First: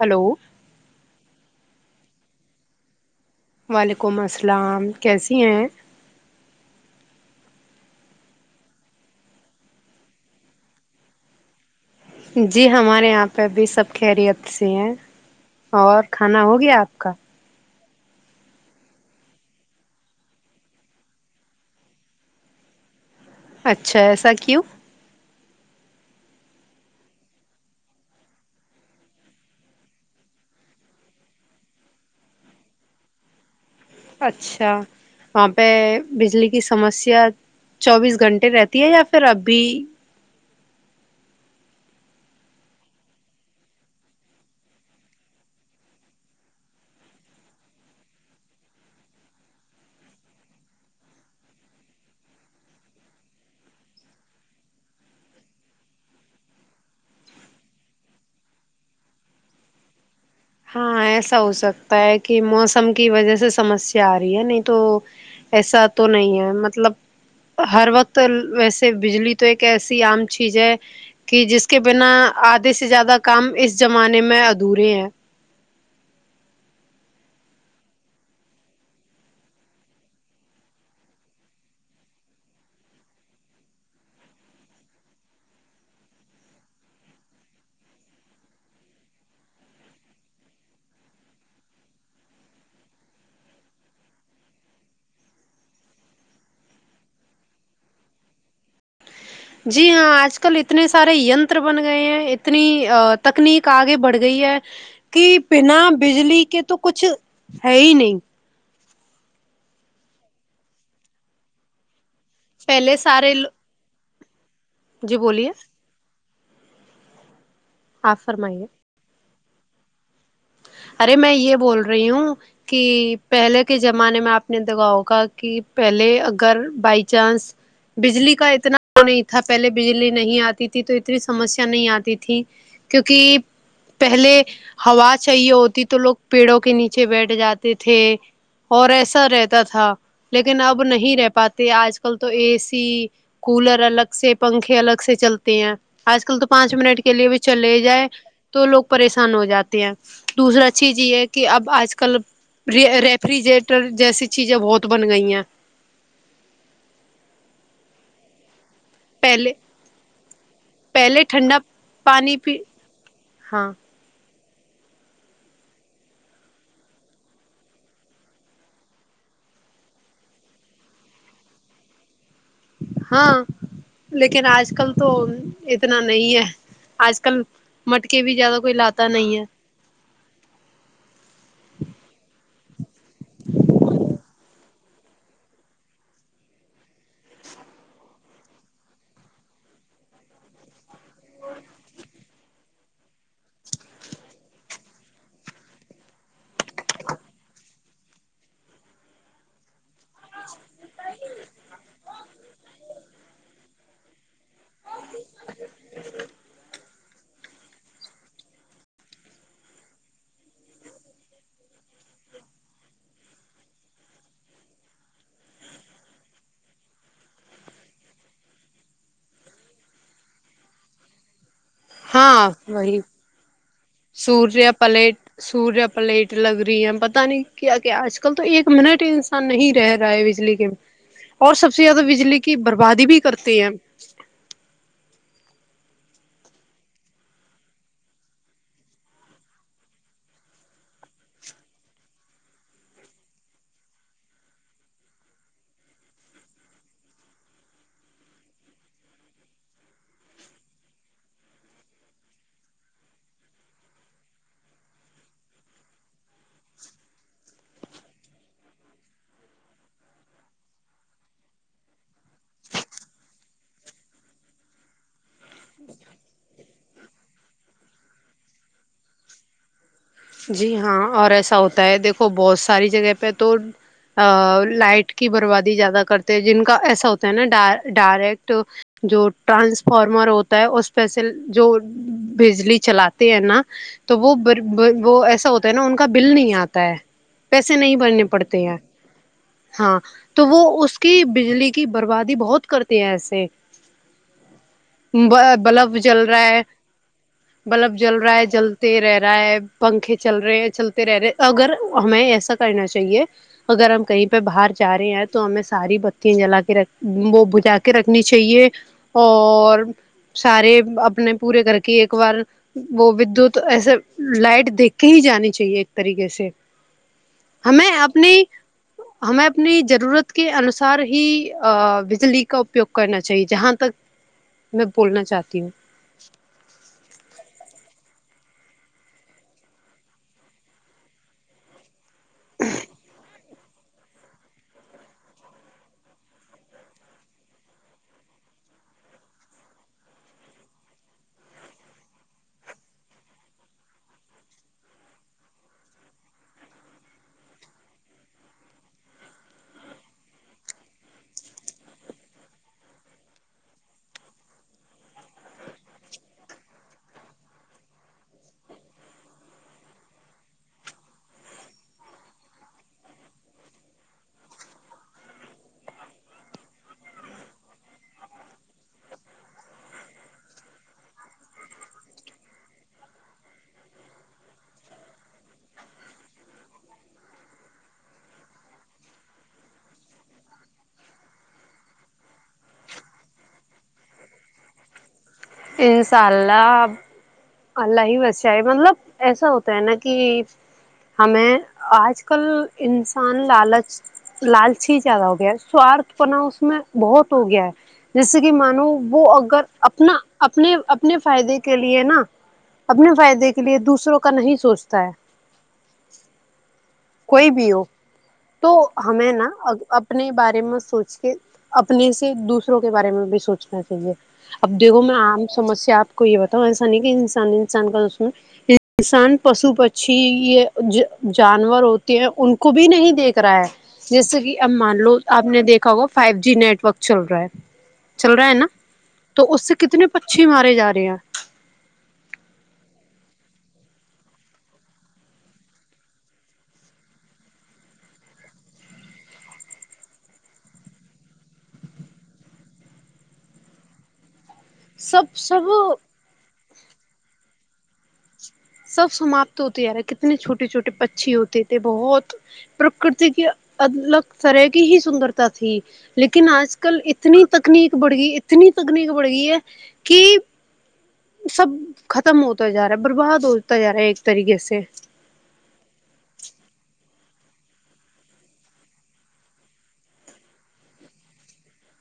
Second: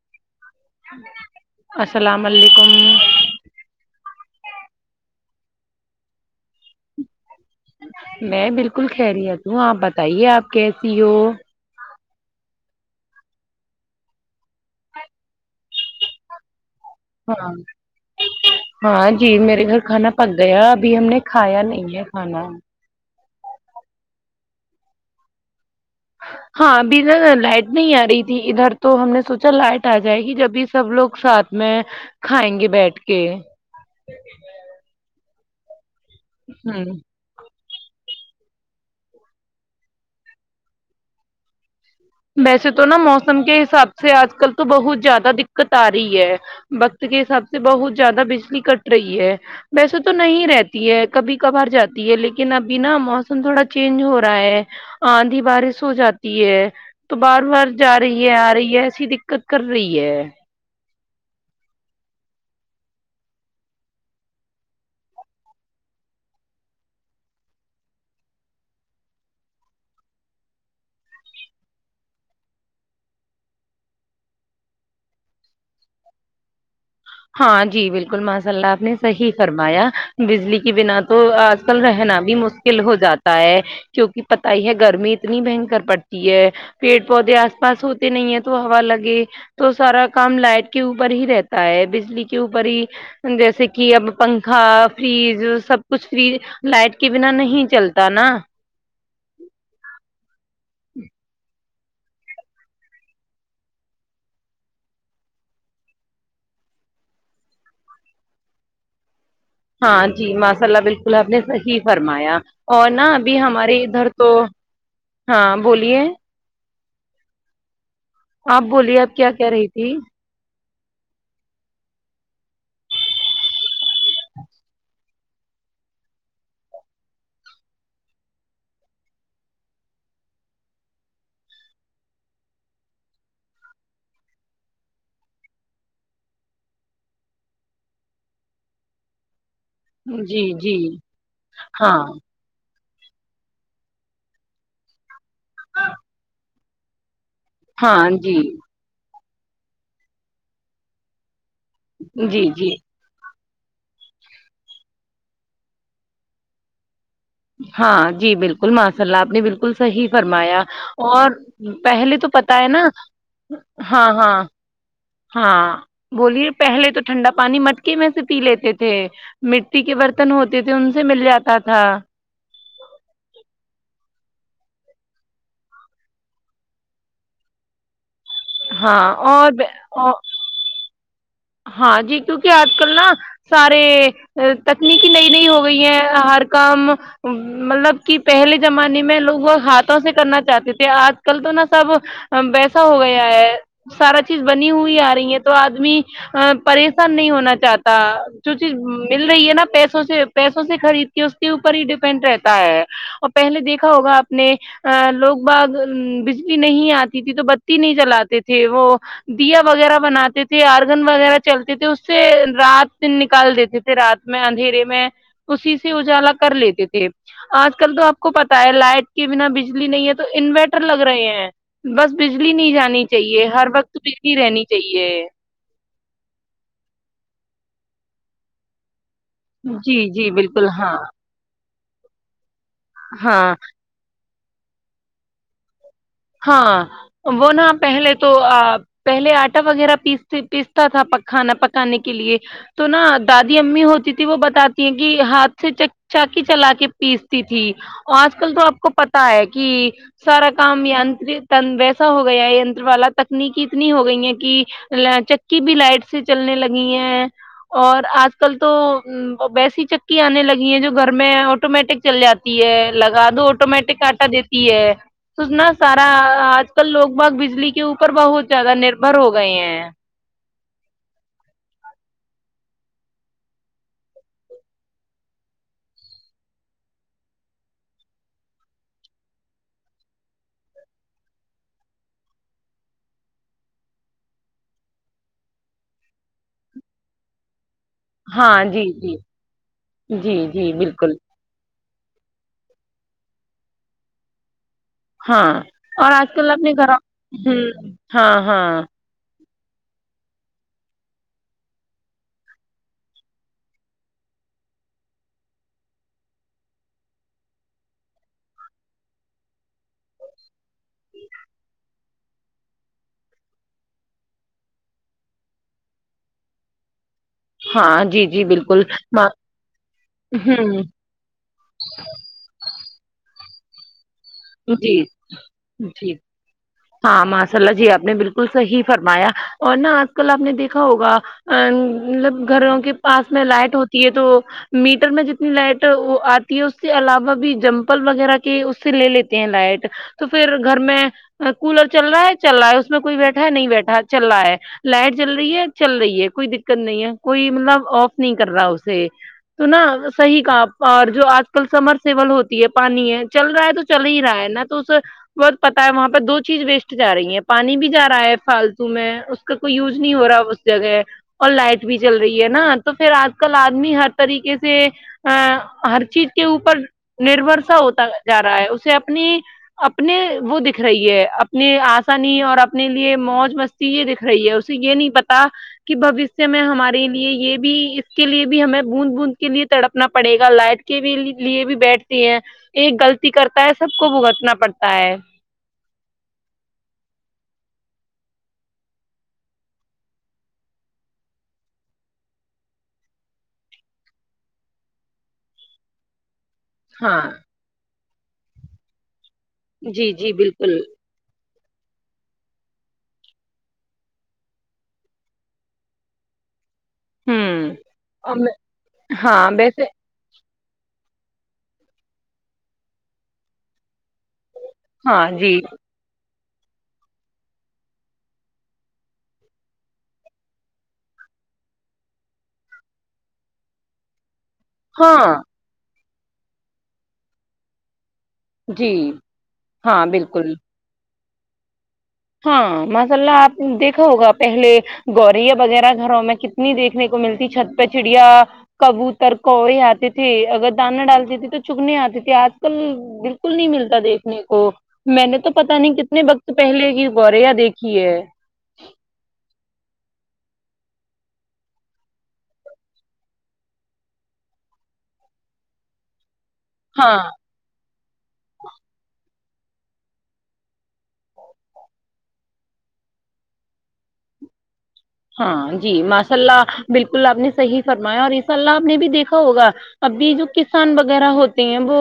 hello السلام علیکم وعلیکم السلام کیسی ہیں میں بالکل خیریت ہوں آپ بتائیے آپ کیسی ہو جی ہمارے یہاں پہ بھی سب خیریت سی ہیں اور کھانا ہو گیا آپ کا ہاں ہاں جی میرے گھر کھانا پک گیا ابھی ہم نے کھایا نہیں ہے کھانا اچھا ایسا کیوں ہاں ا بھی لائٹ نہیں آ رہی تھی ادھر تو ہم نے سوچا لائٹ آ جائے گی جب بھی سب لوگ ساتھ میں کھائیں گے بیٹھ کے اچھا وہاں پہ بجلی کی ہوں سمسیا چوبیس گھنٹے رہتی ہے یا پھر ابھی ویسے تو نا موسم کے حساب سے آج کل تو بہت زیادہ دقت آ رہی ہے وقت کے حساب سے بہت زیادہ بجلی کٹ رہی ہے ویسے تو نہیں رہتی ہے کبھی کبھار جاتی ہے لیکن ابھی نا موسم تھوڑا چینج ہو رہا ہے آندھی بارش ہو جاتی ہے تو بار بار جا رہی ہے آ رہی ہے ایسی دقت کر رہی ہے ہاں ایسا ہو سکتا ہے کہ موسم کی وجہ سے سمسیا آ رہی ہے نہیں تو ایسا تو نہیں ہے مطلب ہر وقت ویسے بجلی تو ایک ایسی عام چیز ہے کہ جس کے بنا آدھے سے زیادہ کام اس زمانے میں ادھورے ہیں ہاں جی بالکل ماشاء اللہ آپ نے صحیح فرمایا بجلی کے بنا تو آج کل رہنا بھی مشکل ہو جاتا ہے کیونکہ پتا ہی ہے گرمی اتنی بھینکر پڑتی ہے پیڑ پودے آس پاس ہوتے نہیں ہے تو ہوا لگے تو سارا کام لائٹ کے اوپر ہی رہتا ہے بجلی کے اوپر ہی جیسے کہ اب پنکھا فریج سب کچھ فری لائٹ کے بنا نہیں چلتا نا جی ہاں آج کل اتنے سارے ینتر بن گئے ہیں اتنی تکنیک آگے بڑھ گئی ہے کہ بنا بجلی کے تو کچھ ہے ہی نہیں ہاں جی ماشاء اللہ بالکل ہم نے صحیح فرمایا اور پہلے نہا سارے ابھی ہمارے ادھر تو جی بولیے ہاں بولیے آپ بولیے آپ کیا کہہ رہی تھی ارے میں یہ بول رہی ہوں کہ پہلے کے زمانے میں آپ نے دگاؤگا کہ پہلے اگر بائی چانس بجلی کا اتنا نہیں تھا پہلے بجلی نہیں آتی تھی تو اتنی سمسیا نہیں آتی تھی کیونکہ پہلے ہوا چاہیے ہوتی تو لوگ پیڑوں کے نیچے بیٹھ جاتے تھے اور ایسا رہتا تھا جی لیکن جی اب نہیں رہ پاتے ہاں آج کل تو اے سی کولر الگ سے پنکھے الگ سے چلتے ہیں آج کل تو پانچ منٹ کے لیے بھی چلے ہاں جائ جی تو لوگ پریشان ہو جاتے ہیں دوسرا چیز یہ ہے کہ اب آج کل جی جی ریپ فریجریٹر جیسی چیزیں بہت بن گئی ہیں ہاں جی بالکل بالکل ماشاء اللہ آپ نے پہلے بالکل صحیح فرمایا پہلے اور ٹھنڈا پہلے تو پانی پی پتا ہے نا ہاں ہاں ہاں ہاں بولیے پہلے تو ٹھنڈا پانی مٹکے میں سے پی لیتے تھے مٹی کے برتن ہوتے تھے ان سے مل جاتا تھا ہاں لیکن آج کل تو اتنا نہیں ہے آج کل مٹک بھی زیادہ کوئی ہاں لاتا نہیں ہے اور ہاں جی کیونکہ آج کل نا سارے تکنیکی نئی نئی ہو گئی ہیں ہر کام مطلب کہ پہلے زمانے میں لوگ ہاتھوں سے کرنا چاہتے تھے آج کل تو نا سب ویسا ہو گیا ہے سارا چیز بنی ہوئی آ رہی ہے تو آدمی پریشان نہیں ہونا چاہتا جو چیز مل رہی ہے نا پیسوں سے پیسوں سے خرید کے اس کے اوپر ہی ڈیپینڈ رہتا ہے اور پہلے دیکھا ہوگا آپ نے ا لوگ باغ بجلی نہیں آتی تھی تو بتی نہیں جلاتے تھے وہ دیا وغیرہ بناتے تھے اور لن وغیرہ چلتی تھی اس سے رات نکال دیتے تھے رات میں اندھیرے میں اسی سے اجالا کر لیتے تھے آج کل تو آپ کو پتا ہے لائٹ کے بنا بجلی نہیں ہے تو انوریٹر لگ رہے ہیں بس ہاں بجلی نہیں وہی جانی چاہیے ہر وقت بجلی رہنی سوریہ چاہیے پلیٹ سوریہ پلیٹ لگ رہی ہے پتہ نہیں کیا کہ آج کل تو ایک منٹ انس ان نہیں رہ جی رہا ہے جی بجلی کے بالکل ہاں اور سب سے زیادہ بجلی کی بربادی بھی ہاں کرتے ہیں ہاں وہ نا پہلے تو پہلے آٹا وغیرہ پیس پیستا تھا کھانا پکانے کے لیے تو نا دادی امی ہوتی تھی وہ بتاتی ہیں کہ ہاتھ سے چ چاکی چلا کے پیستی تھی آج کل تو آپ کو پتا ہے کہ سارا کام ت ویسا ہو گیا ہے نت والا تکنیکی اتنی ہو گئی ہے کہ چکی بھی لائٹ سے چلنے لگی ہیں اور آج کل تو ویسی چکی آنے لگی ہیں جو گھر میں آٹومیٹک چل جاتی لگادو آٹومیٹک کاٹا دیتی ہے سونا سارا آج کل لوگ باگ بجلی کے اوپر بہت زیادہ نربھر ہو گئے ہیں جی ہاں اور ایسا ہوتا ہے دیکھو بہت ساری جگہ پہ تو ا لائٹ کی بربادی زیادہ کرتے ہیں جن کا ایسا ہوتا ہے نا ڈ ڈائریکٹ جو ٹرانسفارمر ہوتا ہے اسپیسل جو بجلی چلاتے ہیں نا تو وہ ببر وہ ایسا ہوتا ہے نا ان کا بل نہیں آتا ہے پیسے نہیں بننے پڑتے ہاں ہیں جی جی ہاں جی تو وہ جی اس بالکل کی بجلی کی بربادی بہت کرتی ہیں ایسے ہاں با بلب اور جل آج رہا کل ہے اپنے گھروں ہوں بلب جل ہاں رہا ہے ہاں جلتے رہ رہا ہے پنکھے چل رہے ہیں چلتے رہ رہے اگر ہمیں ایسا کرنا چاہیے اگر ہم کہیں پہ باہر جا رہے ہیں تو ہمیں ساری بتییاں جلا کے وہ بجا کے رکھنی چاہیے اور سارے اپنے پورے کر کے ایک بار وہ ودوت ایسے لائٹ دیکھ کے ہی جانی چاہیے ایک طریقے سے ہمیں ہاں جی اپنی جی بالکل ہمیں اپنی ضرورت کے ہوں انوسار ہی بجلی کا اپیوگ کرنا چاہیے جہاں تک میں جی بولنا چاہتی ہوں جی ہاں ماشاء اللہ جی آپ نے بالکل صحیح فرمایا اور نہا آج کل آپ نے دیکھا ہوگا ا مطلب گھروں کے پاس میں لائٹ ہوتی ہے تو میٹر میں جتنی لائٹ آتی ہے اس کے علاوہ بھی جمپل وغیرہ کے اس سے لے لیتے ہیں لائٹ تو پھر گھر میں کولر چل رہا ہے چل رہا ہے اس میں کوئی بیٹھا ہے نہیں بیٹھا چل رہا ہے لائٹ چل رہی ہے چل رہی ہے کوئی دککت نہیں ہے کوئی مطلب آف نہیں کر رہا اسے تو نا صحیح کہا آپ باہر جو آج کل سمر سیول ہوتی ہے پانی ہے چل رہا ہے تو چل ہی رہا ہے نا تو اسے بہت پتا ہے وہاں دو چیز ویسٹ جا رہی ہے پانی بھی جا رہا ہے فالتو میں اس کا کوئی یوز نہیں ہو رہا اس جگہ اور لائٹ بھی چل رہی ہے نا تو پھر آج کل آدمی ہر طریقے سے ہاں ہر چیز کے اوپر نربھر سا ہوتا جا رہا ہے اسے اپنی اپنے وہ دیکھ رہی ہے اپنے آسانی اور اپنے لیے موج مستی یہ دیکھ رہی ہے اسے یہ نہیں پتا کہ بھوشیہ میں ہمارے لیے یہ بھی اس کے لیے بھی ہمیں بوند بوند کے لیے تڑپنا پڑے گا لائٹ کے بھی لیے بھی بیٹھتی ہیں ایک غلطی کرتا ہے سب کو بھگتنا پڑتا ہے انشاء اللہ اللہ ہی بچاۓ ہے مطلب ایسا ہوتا ہے نا کی ہمیں آج کل انسان لالچ لالچی زیادہ ہو گیا سوارد پنہ اس میں ہاں بہت ہو گیا ہے جیسے کہ مانو وہ اگر جی اپنا جی بالکل اپنے اپنے فائدے کے لیے نا اپنے فائدے کے لیے دوسروں کا نہیں سوچتا ہے کوئی ہوں بھی ہو اور میں تو ہمیں نا ہاں اب ویسے اپنے بارے میں سوچ کے اپنے سے دوسروں کے بارے میں بھی سوچنا چاہیے اب دیکھو میں ہاں عام جی سمسیا آپ کو یہ بتاؤں ایسا نہیں کہ انسان انسان کا دشمن انسان پشو پکشی یہ جانور ہوتے ہیں ان کو بھی نہیں دیکھ رہا ہے جیسے کہ اب مان لو ہاں آپ نے دیکھا ہوا فائیو جی نیٹورک چل رہا ہے چل رہا ہے نا جی تو اس سے ہاں کتنے پکشی بالکل مارے جا رہے ہیں ہاں ماشاء اللہ آپ نے دیکھا ہوگا پہلے گوریا وغیرہ گھروں میں کتنی دیکھنے کو ملتی چھت پہ چڑیا کبوتر کوئی آتی تھی اگر دانہ ڈالتی تھی تو چگنی آتی تھی آج کل بالکل نہیں ملتا دیکھنے کو میں سب نے تو پتا نہیں سب کتنے وقت پہلے ہی گوریا دیکھی ہے سب سماپت ہوتے یار کتنے چھوٹے چھوٹے پکشی ہوتے تھے بہت پرکرتی کی الگ طرح کی ہی سندرتا تھی لیکن آج کل ہاں اتنی ٹکنیک بڑھ گئی اتنی ٹکنیک بڑھ گئی ہے کی سب ختم ہوتا جا رہا ہے برباد ہوتا جا رہا ہے ایک طریقے سے ہاں جی ماشاء اللہ بالکل آپ نے صحیح فرمایا اور انشاء اللہ آپ نے بھی دیکھا ہوگا ابھی جو کسان وغیرہ ہوتے ہیں وہ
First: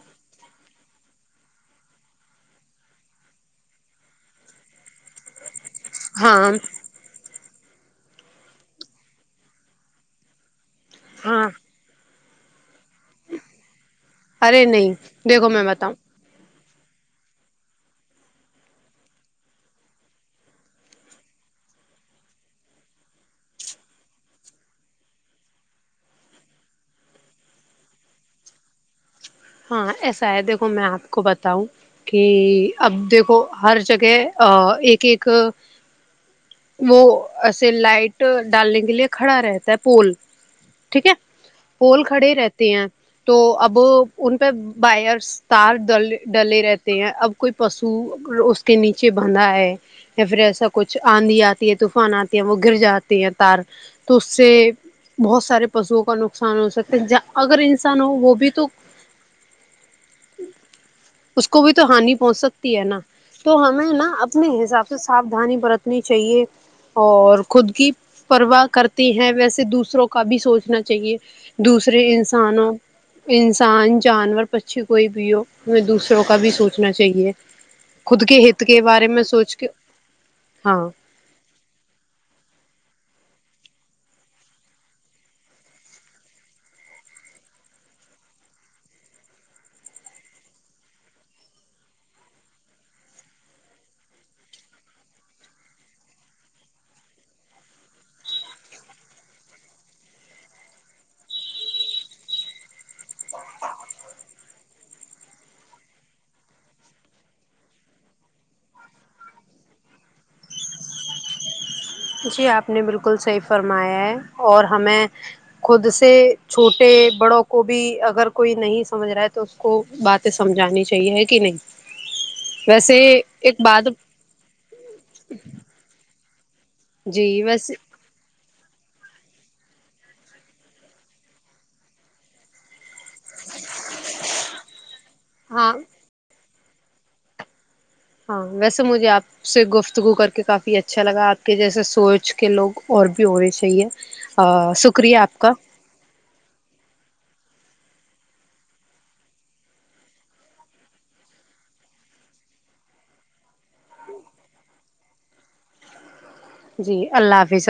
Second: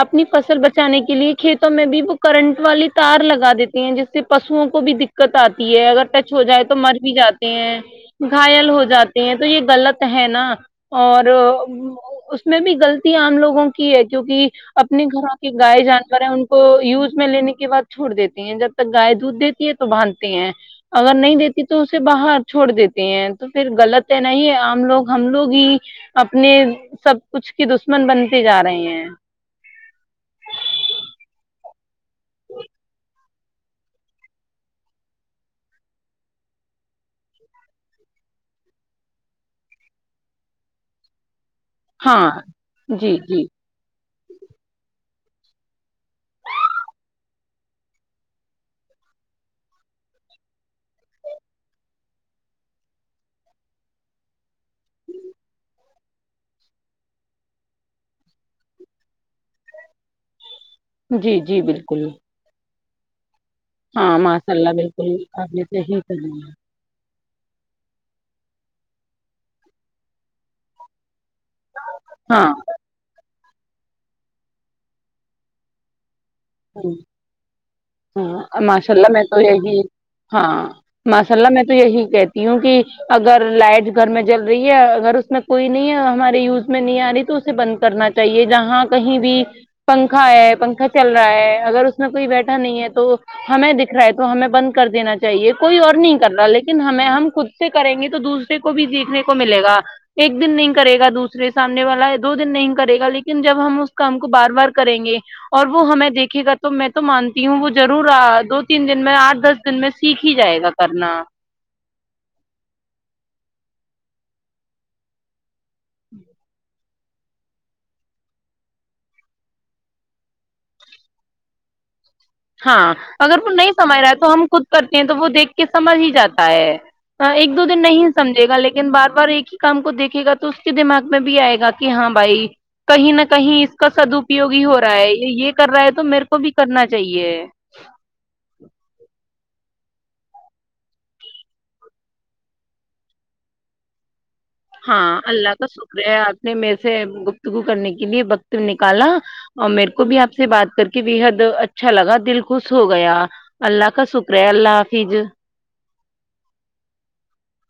اپنی فصل بچانے کے لیے کھیتوں میں بھی وہ کرنٹ والی تار لگا دیتی ہیں جس سے پشوؤں کو بھی دکھ دککت آتی ہے اگر ٹچ ہو ہاں جائے تو مر بھی جاتے ہیں گھائل ہو جاتے ہیں تو یے غلط ہے نا اور ہاں اس میں بھی غلطیاں ہم لوگوں کی ہے جو کی ارے نہیں اپنے گھروں دیکھو کے میں گائے بتاؤں جانور ہیں ان کو یوز میں لینے کے بعد چھوڑ دیتی ہیں جب تک گائے دودھ دیتی ہے تو باندتے ہیں اگر نہیں دیتی تو اسے باہر چھوڑ دیتے ہیں تو فیر غلط ہے نہیں ہے آم لوگ ہم لوگ ہی اپنے سب کچھ کی دشمن بنتے جا رہے ہیں ہاں ایسا ہے دیکھو میں آپ کو بتاؤں کی اب دیکھو ہر جگہ آ ایک ایک وہ آسے لائٹ ڈالنے کے لیے کھڑا رہتا ہے پول ٹھیک ہے پول ہاں کھڑے رہتے ہیں جی تو جی اب ان پے وائرس تار ڈل ڈلے رہتے ہیں اب کوئی پشو اس کے نیچے بندھا ہے یا پھر ایسا کچھ آندھی آتی ہے طوفان آتی ہے وہ گر جاتے ہیں تار تو اس سے بہت سارے پشوؤں کا نقصان ہو سکتا اگر انسان ہو وہ بھی تو جی اس جی کو بھی تو بالکل ہانی پہنچ سکتی تی ہے نا تو ہمیں نا ہاں اپنے ماشاء اللہ حساب سے بالکل آپ سافدھانی نے صحیح برتنی چاہیے فرمایا اور خود کی پرواہ کرتے ہیں ویسے دوسروں کا بھی سوچنا چاہیے دوسرے ہاں انسانوں ان سان جانور پچھی کوئی بھی ہو دوسروں کا بھی سوچنا چاہیے خود کے ہاں ہت کے ماشاء بارے اللہ میں سوچ کے ہاں ماشا اللہ میں تو یہی کہتی ہوں کی اگر لائٹ گھر میں جل رہی ہے اگر اس میں کوئی نہیں ہمارے یوز میں نہیں آ رہی تو سے بند کرنا چاہیے جہاں کہیں بھی پنکھا ہے پنکھا چل رہا رہا ہے اگر اس میں کوئی بیٹھا نہیں ہے تو ہمیں دکھ رہا ہے تو ہمیں بند کر دینا چاہیے کوئی اور نہیں کر رہا لیکن ہمیں ہم خود سے کریں گے تو دوسرے کو بھی سیکھنے کو ملے گا ایک دن نہیں کرے گا دوسرے سامنے والا دو دن نہیں کرے گا لیکن جب ہم اس کام کو بار بار کریں گے اور وہ ہمیں دیکھے گا تو میں تو مانتی ہوں وہ ضرور ا دو تین دن میں آٹھ دس دن میں سیکھ ہی جائے گا کرنا جی آپ نے بالکل صحیح فرمایا ہے اور ہمیں خود سے چھوٹ ٹے بڑوں کو بھی اگر کوئی نہیں سمجھ رہا ہے تو اس کو باتیں سمجھانی چاہیے ہے کی نہیں [inaudible] ہاں اگر وہ ایک نہیں بات سمجھ رہا ہے تو ہم خود کرتے ہیں تو وہ دیکھ کے سمجھ ہی جاتا ہے جی ایک دو ویسے دن نہیں سمجھے گا لیکن بار بار ایک ہی کام کو دیکھے گا تو اس کے دماغ میں بھی آئے گا کی ہاں بھائی کہیں نہ کہیں اس کا سدپیوگ ہی ہو رہا ہے یہ یہ کر ہاں رہا ہے تو میرے کو بھی کرنا چاہیے ہاں ویسے مجھے آپ سے گفتگو کر کے کافی اچھا لگا آپ کے جیسے سوچ کے لوگ اور بھی ہونے چاہیے شکریہ آپ کا وے آپ نے میر سے گپتگو کرنے کے لیے وقت نکالا اور میر کو بھی آپ سے بات کر کے بےحد اچھا لگا دل خوش ہو گیا اللہ کا شکر ہے اللہ حافج جی اللہ حافظ